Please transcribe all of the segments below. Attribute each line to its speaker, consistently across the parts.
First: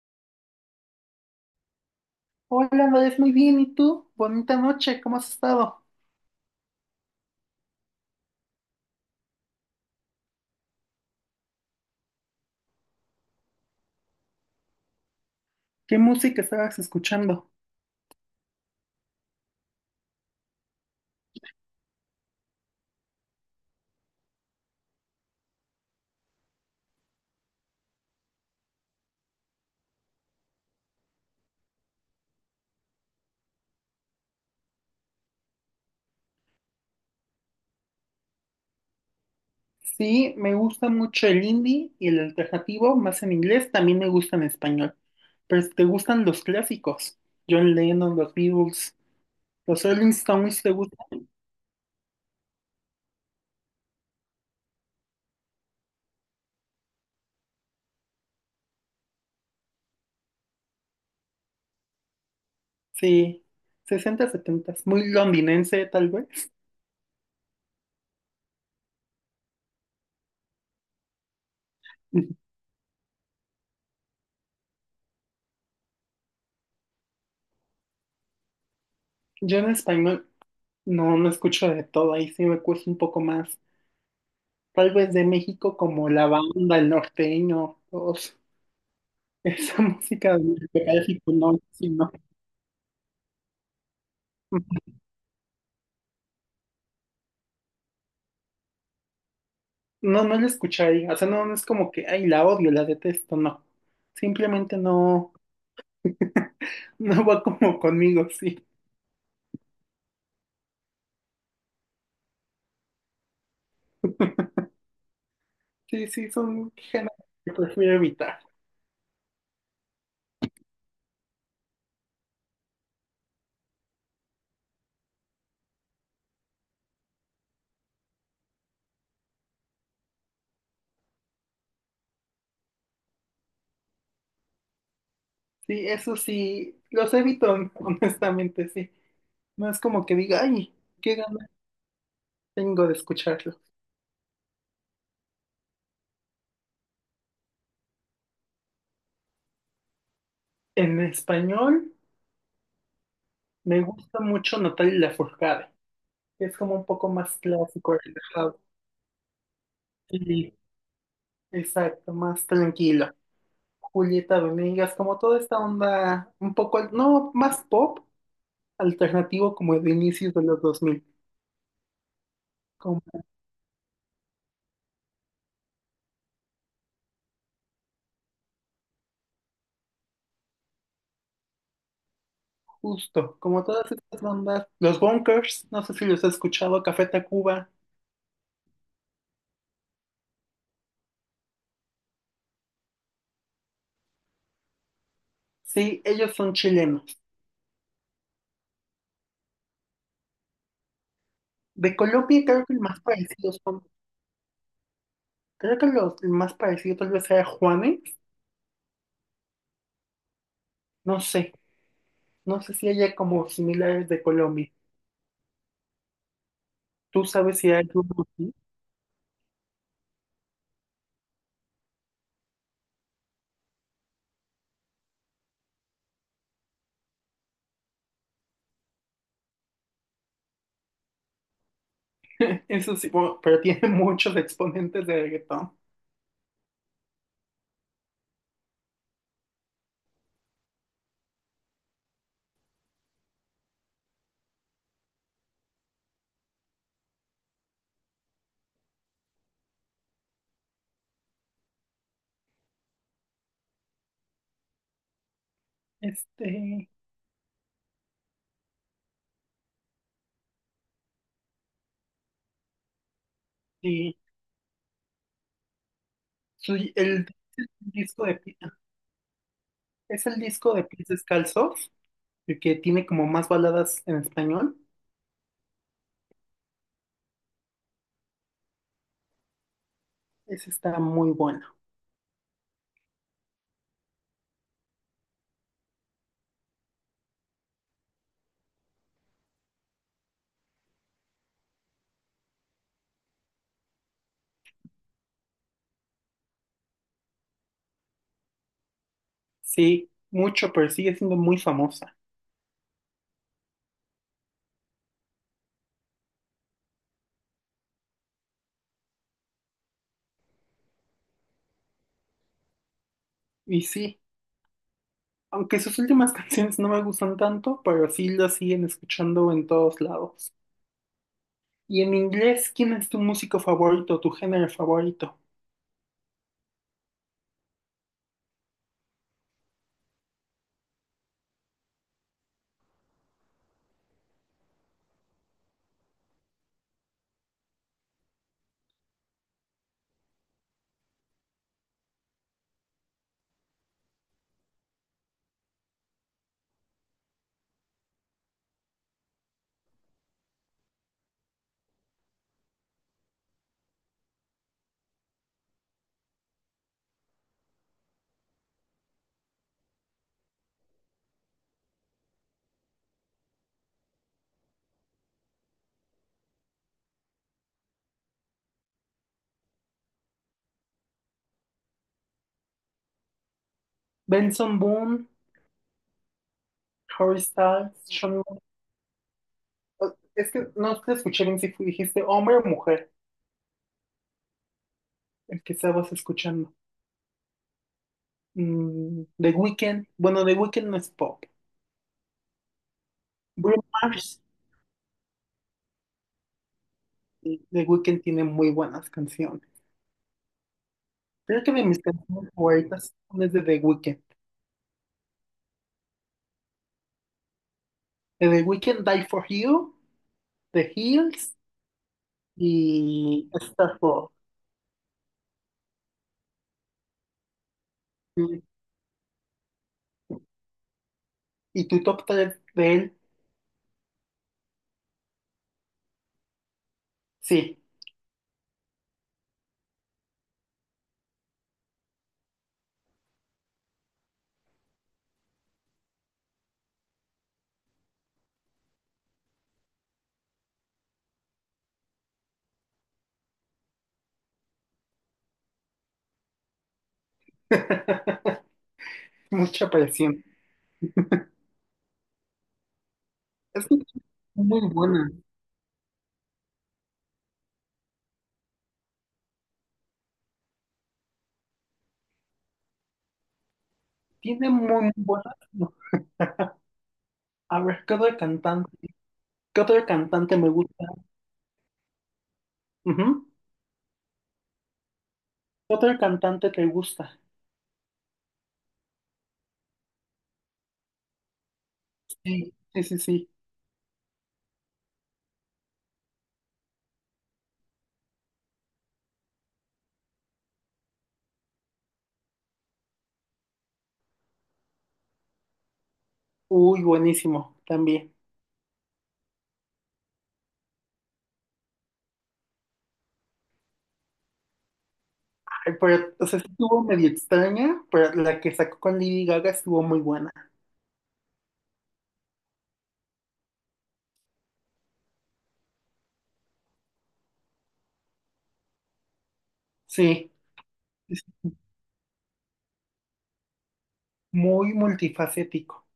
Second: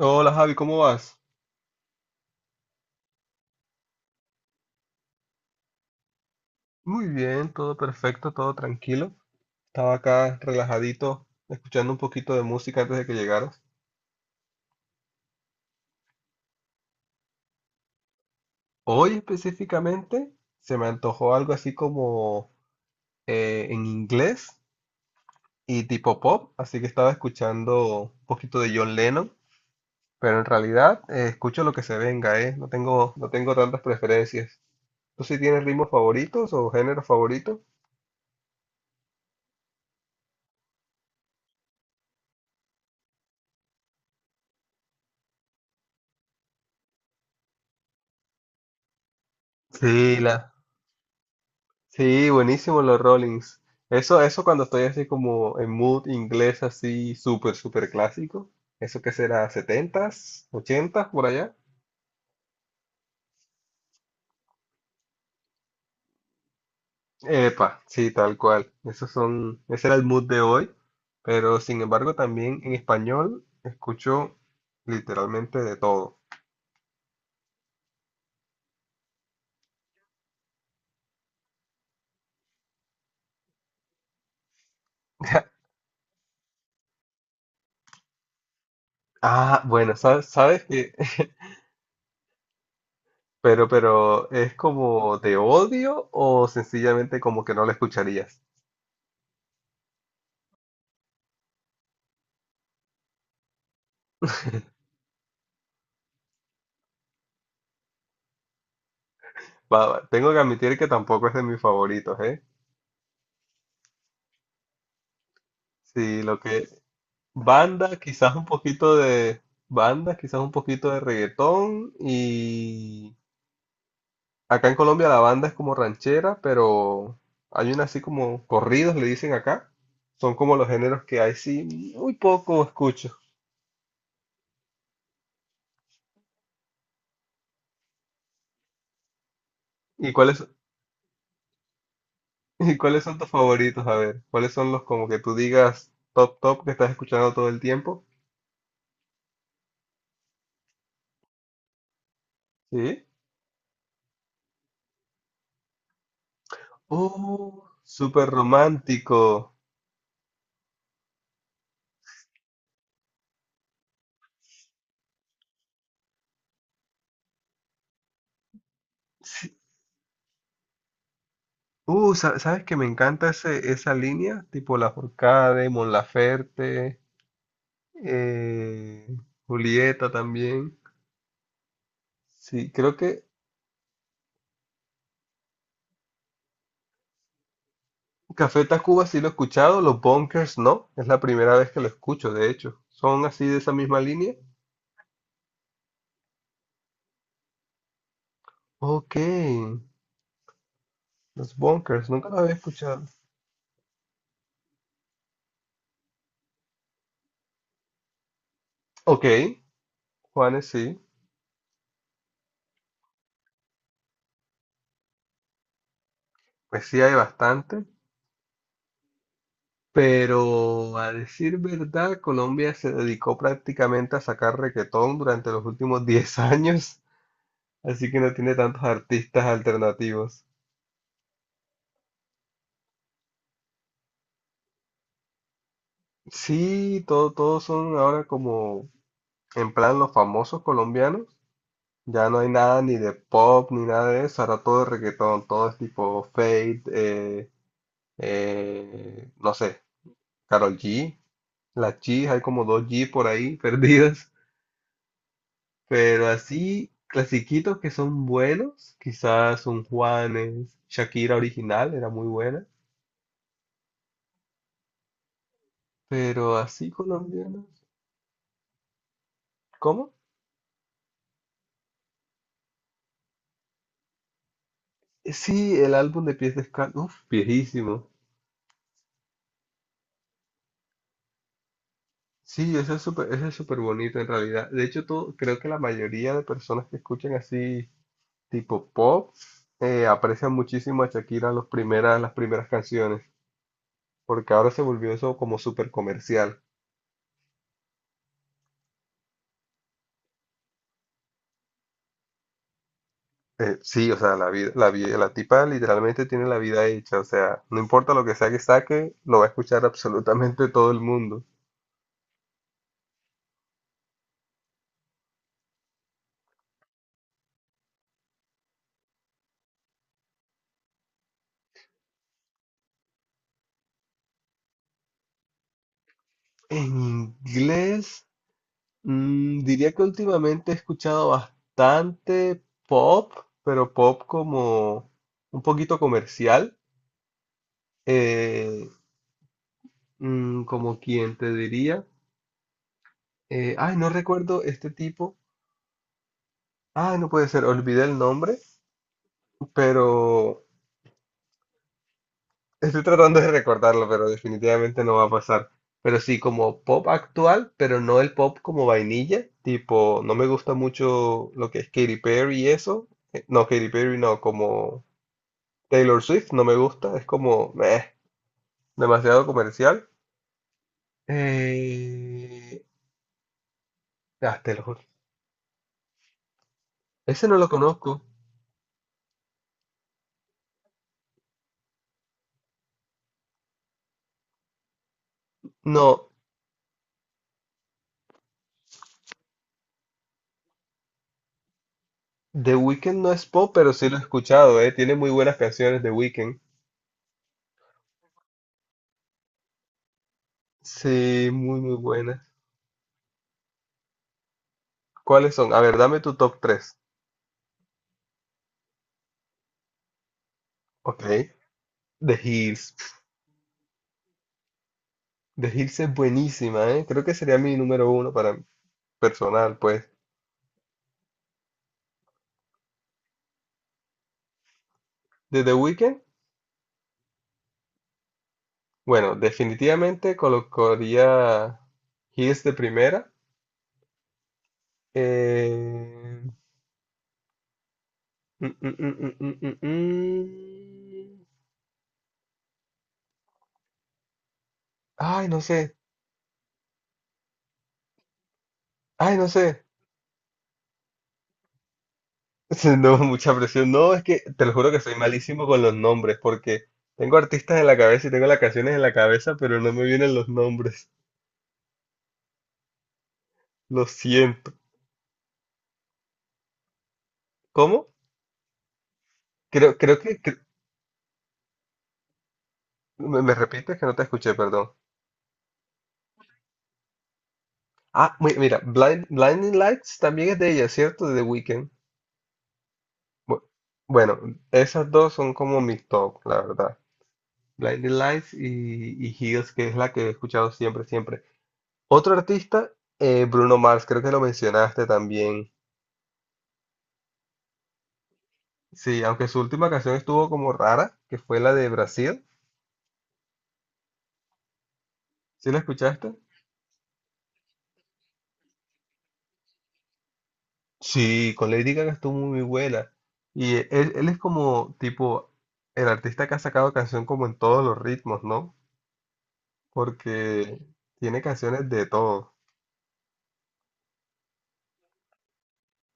Speaker 1: Hola Javi, ¿cómo vas?
Speaker 2: Hola, Andrés, muy bien. ¿Y tú? Bonita noche, ¿cómo has estado?
Speaker 1: Muy bien, todo perfecto, todo tranquilo. Estaba acá relajadito, escuchando un poquito de música antes de que llegaras.
Speaker 2: ¿Qué música estabas escuchando?
Speaker 1: Hoy específicamente se me antojó algo así como en inglés y tipo pop, así que estaba escuchando un poquito de John Lennon, pero en realidad escucho lo que se venga, ¿eh? No tengo tantas preferencias. ¿Tú sí tienes ritmos favoritos o géneros favoritos?
Speaker 2: Sí, me gusta mucho el indie y el alternativo, más en inglés, también me gusta en español. Pero si ¿te gustan los clásicos? John Lennon, los Beatles, los Rolling
Speaker 1: Sí, la,
Speaker 2: Stones, ¿te gustan?
Speaker 1: Sí, buenísimo los Rollings. Eso cuando estoy así como en mood inglés, así súper clásico. ¿Eso qué será? Setentas, ochentas por allá.
Speaker 2: Sí, 60, 70, muy londinense tal vez.
Speaker 1: Epa, sí, tal cual. Ese era el mood de hoy. Pero sin embargo, también en español escucho literalmente de todo.
Speaker 2: Yo en español no, no escucho de todo, ahí sí me cuesta un poco más. Tal vez de México como la banda, el norteño, todos.
Speaker 1: Ah,
Speaker 2: Esa
Speaker 1: bueno,
Speaker 2: música de Callejito, no, sí, no.
Speaker 1: ¿es como de odio o sencillamente como que no lo escucharías?
Speaker 2: No, no la escucharía. O sea, no, no es como que, ay, la odio, la detesto, no. Simplemente no, no va como conmigo, sí.
Speaker 1: Tengo que admitir que tampoco es de mis favoritos, ¿eh?
Speaker 2: Sí,
Speaker 1: Sí,
Speaker 2: sí,
Speaker 1: lo que
Speaker 2: son géneros que prefiero
Speaker 1: banda, quizás
Speaker 2: evitar.
Speaker 1: un poquito de banda, quizás un poquito de reggaetón y acá en Colombia la banda es como ranchera, pero hay una así como corridos le dicen acá. Son como los géneros que hay sí muy poco escucho.
Speaker 2: Sí, eso sí, los evito, honestamente, sí. No es como
Speaker 1: ¿Y
Speaker 2: que diga,
Speaker 1: cuáles
Speaker 2: ay, qué ganas
Speaker 1: ¿Y
Speaker 2: tengo de
Speaker 1: cuáles son tus
Speaker 2: escucharlo.
Speaker 1: favoritos? A ver, ¿cuáles son los como que tú digas top que estás escuchando todo el tiempo?
Speaker 2: En español
Speaker 1: Sí.
Speaker 2: me gusta mucho Natalia Lafourcade. Es como un poco más
Speaker 1: Oh,
Speaker 2: clásico,
Speaker 1: súper
Speaker 2: relajado.
Speaker 1: romántico.
Speaker 2: Sí, exacto, más tranquilo. Julieta Venegas, como toda esta onda un poco, no, más pop, alternativo
Speaker 1: Sí,
Speaker 2: como de inicios de los 2000,
Speaker 1: uh, ¿sabes que me
Speaker 2: como
Speaker 1: encanta esa línea? Tipo La Forcade, Mon Laferte, eh, Julieta también. Sí, creo que
Speaker 2: justo, como todas estas bandas, los Bunkers, no sé si los has escuchado, Café Tacuba,
Speaker 1: Café Tacuba sí lo he escuchado, Los Bunkers no. Es la primera vez que lo escucho, de hecho. ¿Son así de esa misma línea?
Speaker 2: sí, ellos son chilenos.
Speaker 1: Ok, Los
Speaker 2: De
Speaker 1: Bunkers, nunca lo
Speaker 2: Colombia
Speaker 1: había
Speaker 2: creo que el más
Speaker 1: escuchado.
Speaker 2: parecido son, el más parecido tal vez sea Juanes,
Speaker 1: Ok, Juanes sí,
Speaker 2: no sé, no sé si haya como similares de Colombia.
Speaker 1: pues sí hay
Speaker 2: ¿Tú sabes si hay
Speaker 1: bastante.
Speaker 2: alguno así?
Speaker 1: Pero a decir verdad, Colombia se dedicó prácticamente a sacar reguetón durante los últimos 10 años. Así que no tiene tantos artistas alternativos.
Speaker 2: Eso sí, bueno, pero tiene muchos exponentes de reggaetón.
Speaker 1: Sí, todos son ahora como en plan los famosos colombianos. Ya no hay nada ni de pop ni nada de eso. Ahora todo es reggaetón, todo es tipo Fate, no sé, Karol G, la G, hay como dos G por ahí perdidas. Pero así,
Speaker 2: Este,
Speaker 1: clasiquitos que son buenos, quizás un Juanes, Shakira original era muy buena.
Speaker 2: sí.
Speaker 1: Pero
Speaker 2: Su-
Speaker 1: así
Speaker 2: el
Speaker 1: colombianos,
Speaker 2: disco de, Pi-
Speaker 1: ¿cómo?
Speaker 2: es el disco de Pies Descalzos, el que tiene como más baladas en español.
Speaker 1: Sí, el álbum de Pies Descalzos, uf, viejísimo.
Speaker 2: Ese está muy bueno.
Speaker 1: Sí, ese es súper bonito en realidad. De hecho, todo, creo que la mayoría de personas que escuchan así tipo pop aprecian muchísimo a Shakira las primeras canciones, porque ahora se volvió eso como súper comercial.
Speaker 2: Sí, mucho, pero sigue siendo muy famosa.
Speaker 1: Sí, o sea, la vida, la tipa literalmente tiene la vida hecha, o sea, no importa lo que sea que saque, lo va a escuchar absolutamente todo el mundo.
Speaker 2: Y sí, aunque sus últimas canciones no me gustan tanto, pero sí las siguen escuchando en todos lados. Y en inglés, ¿quién es tu músico favorito, tu género favorito?
Speaker 1: En inglés. Mm, diría que últimamente he escuchado bastante pop, pero pop como un poquito comercial, eh, como quien te diría. Ay, no recuerdo este tipo. Ay, no puede ser, olvidé el nombre, pero estoy tratando de recordarlo, pero definitivamente no va a pasar. Pero sí, como pop actual, pero no el pop como vainilla, tipo, no me gusta mucho lo que es Katy Perry y eso. No, Katy Perry no, como... Taylor Swift no me gusta, es como meh, demasiado comercial. Eh, ah,
Speaker 2: Benson
Speaker 1: Taylor lo
Speaker 2: Boone, Harry
Speaker 1: Ese no lo
Speaker 2: Styles,
Speaker 1: conozco.
Speaker 2: Shawn Mendes. Es que no te escuché bien si dijiste hombre o mujer, el que estabas
Speaker 1: No,
Speaker 2: escuchando. The Weeknd, bueno, The Weeknd no es pop.
Speaker 1: The Weeknd no es pop,
Speaker 2: Bruno
Speaker 1: pero sí lo he
Speaker 2: Mars,
Speaker 1: escuchado, eh. Tiene muy buenas canciones The Weeknd.
Speaker 2: sí, The Weeknd tiene muy buenas canciones.
Speaker 1: Sí,
Speaker 2: Creo que
Speaker 1: muy,
Speaker 2: de
Speaker 1: muy
Speaker 2: mis
Speaker 1: buenas.
Speaker 2: canciones favoritas son las de The Weeknd.
Speaker 1: ¿Cuáles son? A ver, dame tu top tres.
Speaker 2: De The Weeknd, Die for You, The
Speaker 1: Ok.
Speaker 2: Hills
Speaker 1: The Hills.
Speaker 2: y Starfall.
Speaker 1: The Hills es buenísima, ¿eh? Creo que sería mi número uno para
Speaker 2: Y,
Speaker 1: personal, pues.
Speaker 2: y tu top 3 de él,
Speaker 1: De The Weeknd,
Speaker 2: sí.
Speaker 1: bueno, definitivamente colocaría Hills de primera. Eh, Mm, mm, mm, mm, mm, mm, mm. Ay, no sé. Ay, no sé.
Speaker 2: Mucha presión.
Speaker 1: No, mucha
Speaker 2: Es
Speaker 1: presión.
Speaker 2: que es
Speaker 1: No, es que te lo
Speaker 2: muy
Speaker 1: juro que soy
Speaker 2: buena.
Speaker 1: malísimo con los nombres porque tengo artistas en la cabeza y tengo las canciones en la cabeza, pero no me vienen los nombres. Lo
Speaker 2: Tiene
Speaker 1: siento.
Speaker 2: muy, muy buenas. No. A ver,
Speaker 1: ¿Cómo?
Speaker 2: ¿qué otro cantante? ¿Qué
Speaker 1: Creo,
Speaker 2: otro
Speaker 1: creo que...
Speaker 2: cantante
Speaker 1: cre-
Speaker 2: me gusta?
Speaker 1: me,
Speaker 2: Ujú.
Speaker 1: me repites que no te escuché, perdón.
Speaker 2: ¿Qué otro cantante te gusta?
Speaker 1: Ah, mira, Blinding Lights también es de ella, ¿cierto? De The Weeknd.
Speaker 2: Sí, sí, sí. Sí.
Speaker 1: Bu- Bueno, esas dos son como mi top, la verdad. Blinding Lights y Heels, que es la que he escuchado siempre. Otro artista, Bruno Mars, creo que lo mencionaste también.
Speaker 2: Uy, buenísimo, también.
Speaker 1: Sí, aunque su última canción estuvo como rara, que fue la de Brasil. ¿Sí la
Speaker 2: Ay,
Speaker 1: escuchaste?
Speaker 2: pero, o sea, sí estuvo medio extraña, pero la que sacó con Lady Gaga estuvo muy buena.
Speaker 1: Sí, con Lady Gaga estuvo muy buena. Y él es como, tipo, el artista que ha sacado canción como en todos los ritmos, ¿no?
Speaker 2: Sí,
Speaker 1: Porque tiene
Speaker 2: es
Speaker 1: canciones de todo.
Speaker 2: muy multifacético,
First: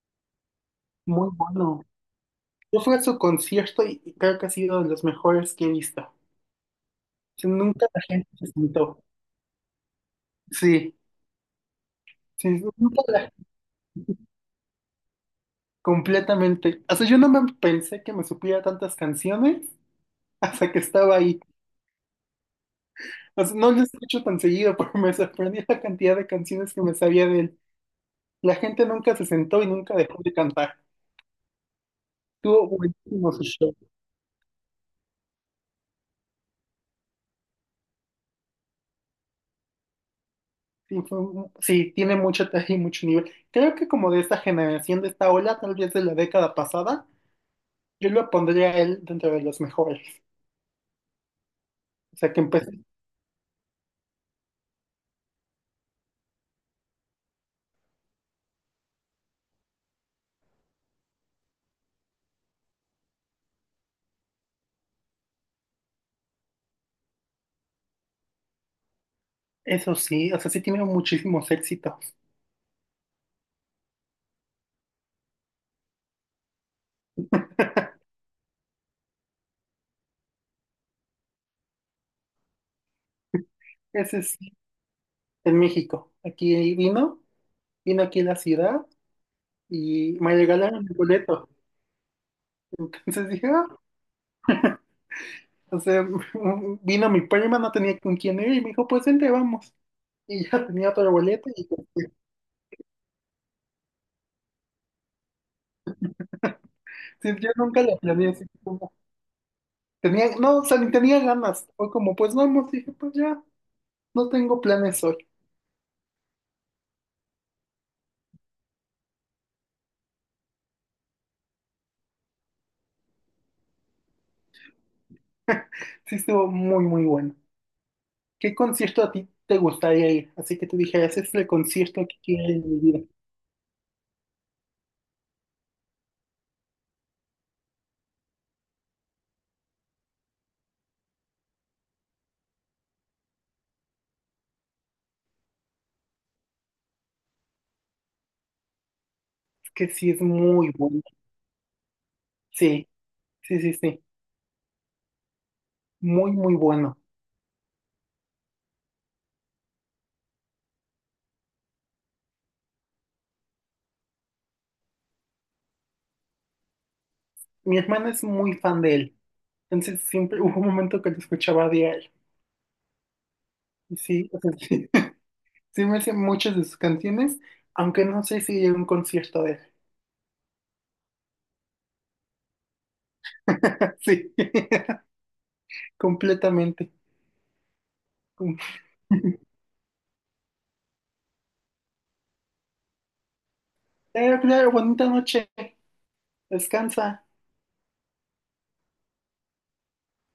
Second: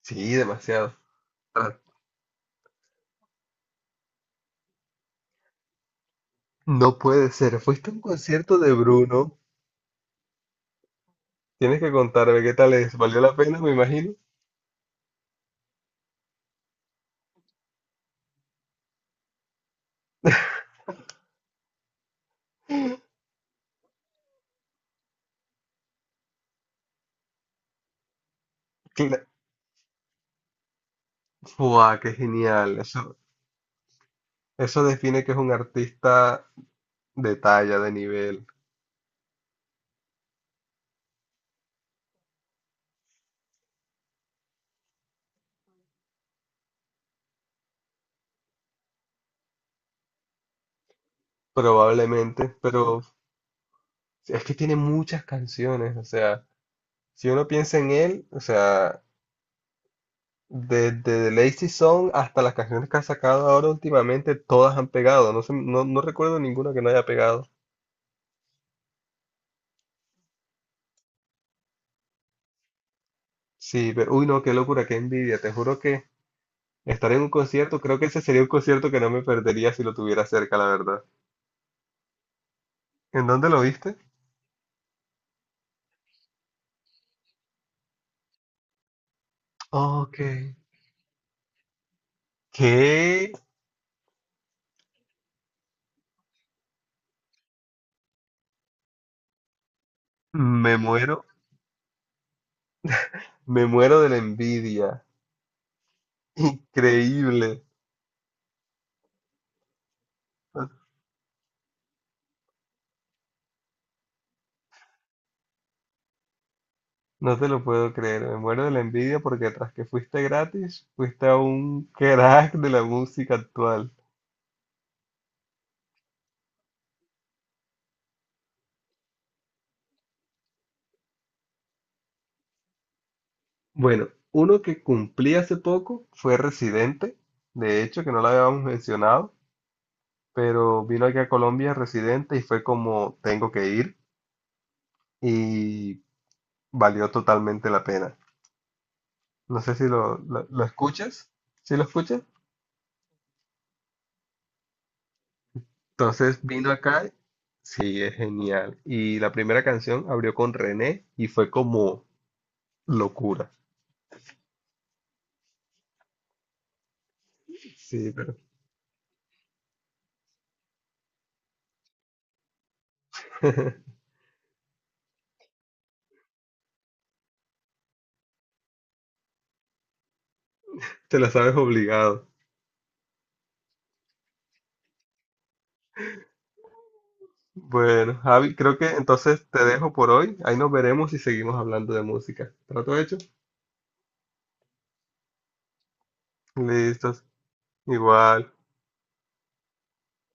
Speaker 1: Sí, demasiado.
Speaker 2: muy
Speaker 1: Ah,
Speaker 2: bueno. Yo fui a su concierto y creo que ha sido de los mejores que he visto. O
Speaker 1: no puede
Speaker 2: sea,
Speaker 1: ser.
Speaker 2: nunca
Speaker 1: Fuiste a un
Speaker 2: la gente se
Speaker 1: concierto de
Speaker 2: sentó.
Speaker 1: Bruno.
Speaker 2: Sí,
Speaker 1: Tienes que contarme
Speaker 2: sí,
Speaker 1: qué tal es.
Speaker 2: nunca
Speaker 1: ¿Valió
Speaker 2: la-
Speaker 1: la pena, me imagino?
Speaker 2: completamente. O sea, yo no me pensé que me supiera tantas canciones hasta que estaba ahí. O sea, no lo escucho tan seguido, pero me sorprendió la cantidad de canciones que me sabía de él. La gente nunca se
Speaker 1: Cla-
Speaker 2: sentó y nunca dejó de cantar.
Speaker 1: Fua, qué
Speaker 2: Estuvo
Speaker 1: genial.
Speaker 2: buenísimo su show.
Speaker 1: Eso define que es un artista de talla, de nivel,
Speaker 2: Sí, sí, tiene mucho talento y mucho nivel. Creo que como de esta generación, de esta ola, tal vez de la década pasada, yo lo pondría a él dentro de los mejores. O sea, que
Speaker 1: probablemente,
Speaker 2: empezó.
Speaker 1: pero es que tiene muchas canciones, o sea, si uno piensa en él, o sea, desde The Lazy Song hasta las canciones que ha sacado ahora últimamente, todas han pegado, no sé, no recuerdo ninguna que no haya pegado.
Speaker 2: Eso sí, o sea, sí tiene muchísimos éxitos.
Speaker 1: Sí, pero, uy, no, qué locura, qué envidia, te juro que estar en un concierto, creo que ese sería un concierto que no me perdería si lo tuviera cerca, la verdad. ¿En dónde lo viste?
Speaker 2: Ese sí, en México. Aquí vino aquí a la ciudad y
Speaker 1: Ok.
Speaker 2: me regalaron el boleto. Entonces
Speaker 1: ¿Qué?
Speaker 2: dije, ah, o sea, vino mi prima, no tenía con quién ir y me dijo, pues vente, vamos. Y ya
Speaker 1: Me
Speaker 2: tenía otro
Speaker 1: muero.
Speaker 2: boleto y este,
Speaker 1: Me muero de la envidia.
Speaker 2: sí,
Speaker 1: Increíble.
Speaker 2: yo nunca la planeé así como. Tenía, no, o sea, ni tenía ganas. Fue como, pues vamos, dije, pues ya, no tengo planes hoy.
Speaker 1: No te lo puedo creer. Me muero de la envidia porque tras que fuiste gratis, fuiste a un crack de la música actual.
Speaker 2: Sí, estuvo muy, muy bueno. ¿Qué concierto a ti te gustaría ir? Así que tú dijeras, "Ese es el concierto que quiero ir en mi vida.
Speaker 1: Bueno, uno que cumplí hace poco fue Residente. De hecho, que no lo habíamos mencionado, pero vino aquí a Colombia Residente y fue como tengo que ir y valió totalmente la pena. No
Speaker 2: Es
Speaker 1: sé si
Speaker 2: que sí, es
Speaker 1: lo
Speaker 2: muy bueno.
Speaker 1: escuchas. ¿Sí lo escuchas?
Speaker 2: Sí, sí, sí, sí. Muy,
Speaker 1: Entonces
Speaker 2: muy
Speaker 1: vino
Speaker 2: bueno.
Speaker 1: acá, sí, es genial. Y la primera canción abrió con René y fue como locura.
Speaker 2: Mi hermana
Speaker 1: Sí,
Speaker 2: es
Speaker 1: pero
Speaker 2: muy fan de él. Entonces siempre hubo un momento que lo escuchaba diario. Y sí, o sea, sí, sí me sé muchas de sus canciones, aunque no sé si iría a un concierto de él.
Speaker 1: te la sabes obligado.
Speaker 2: Sí, completamente.
Speaker 1: Bueno, Javi,
Speaker 2: Como,
Speaker 1: creo que entonces te dejo por hoy. Ahí nos veremos y seguimos hablando de música. ¿Trato hecho?
Speaker 2: Claro, bonita noche, descansa.
Speaker 1: Listos. Igual.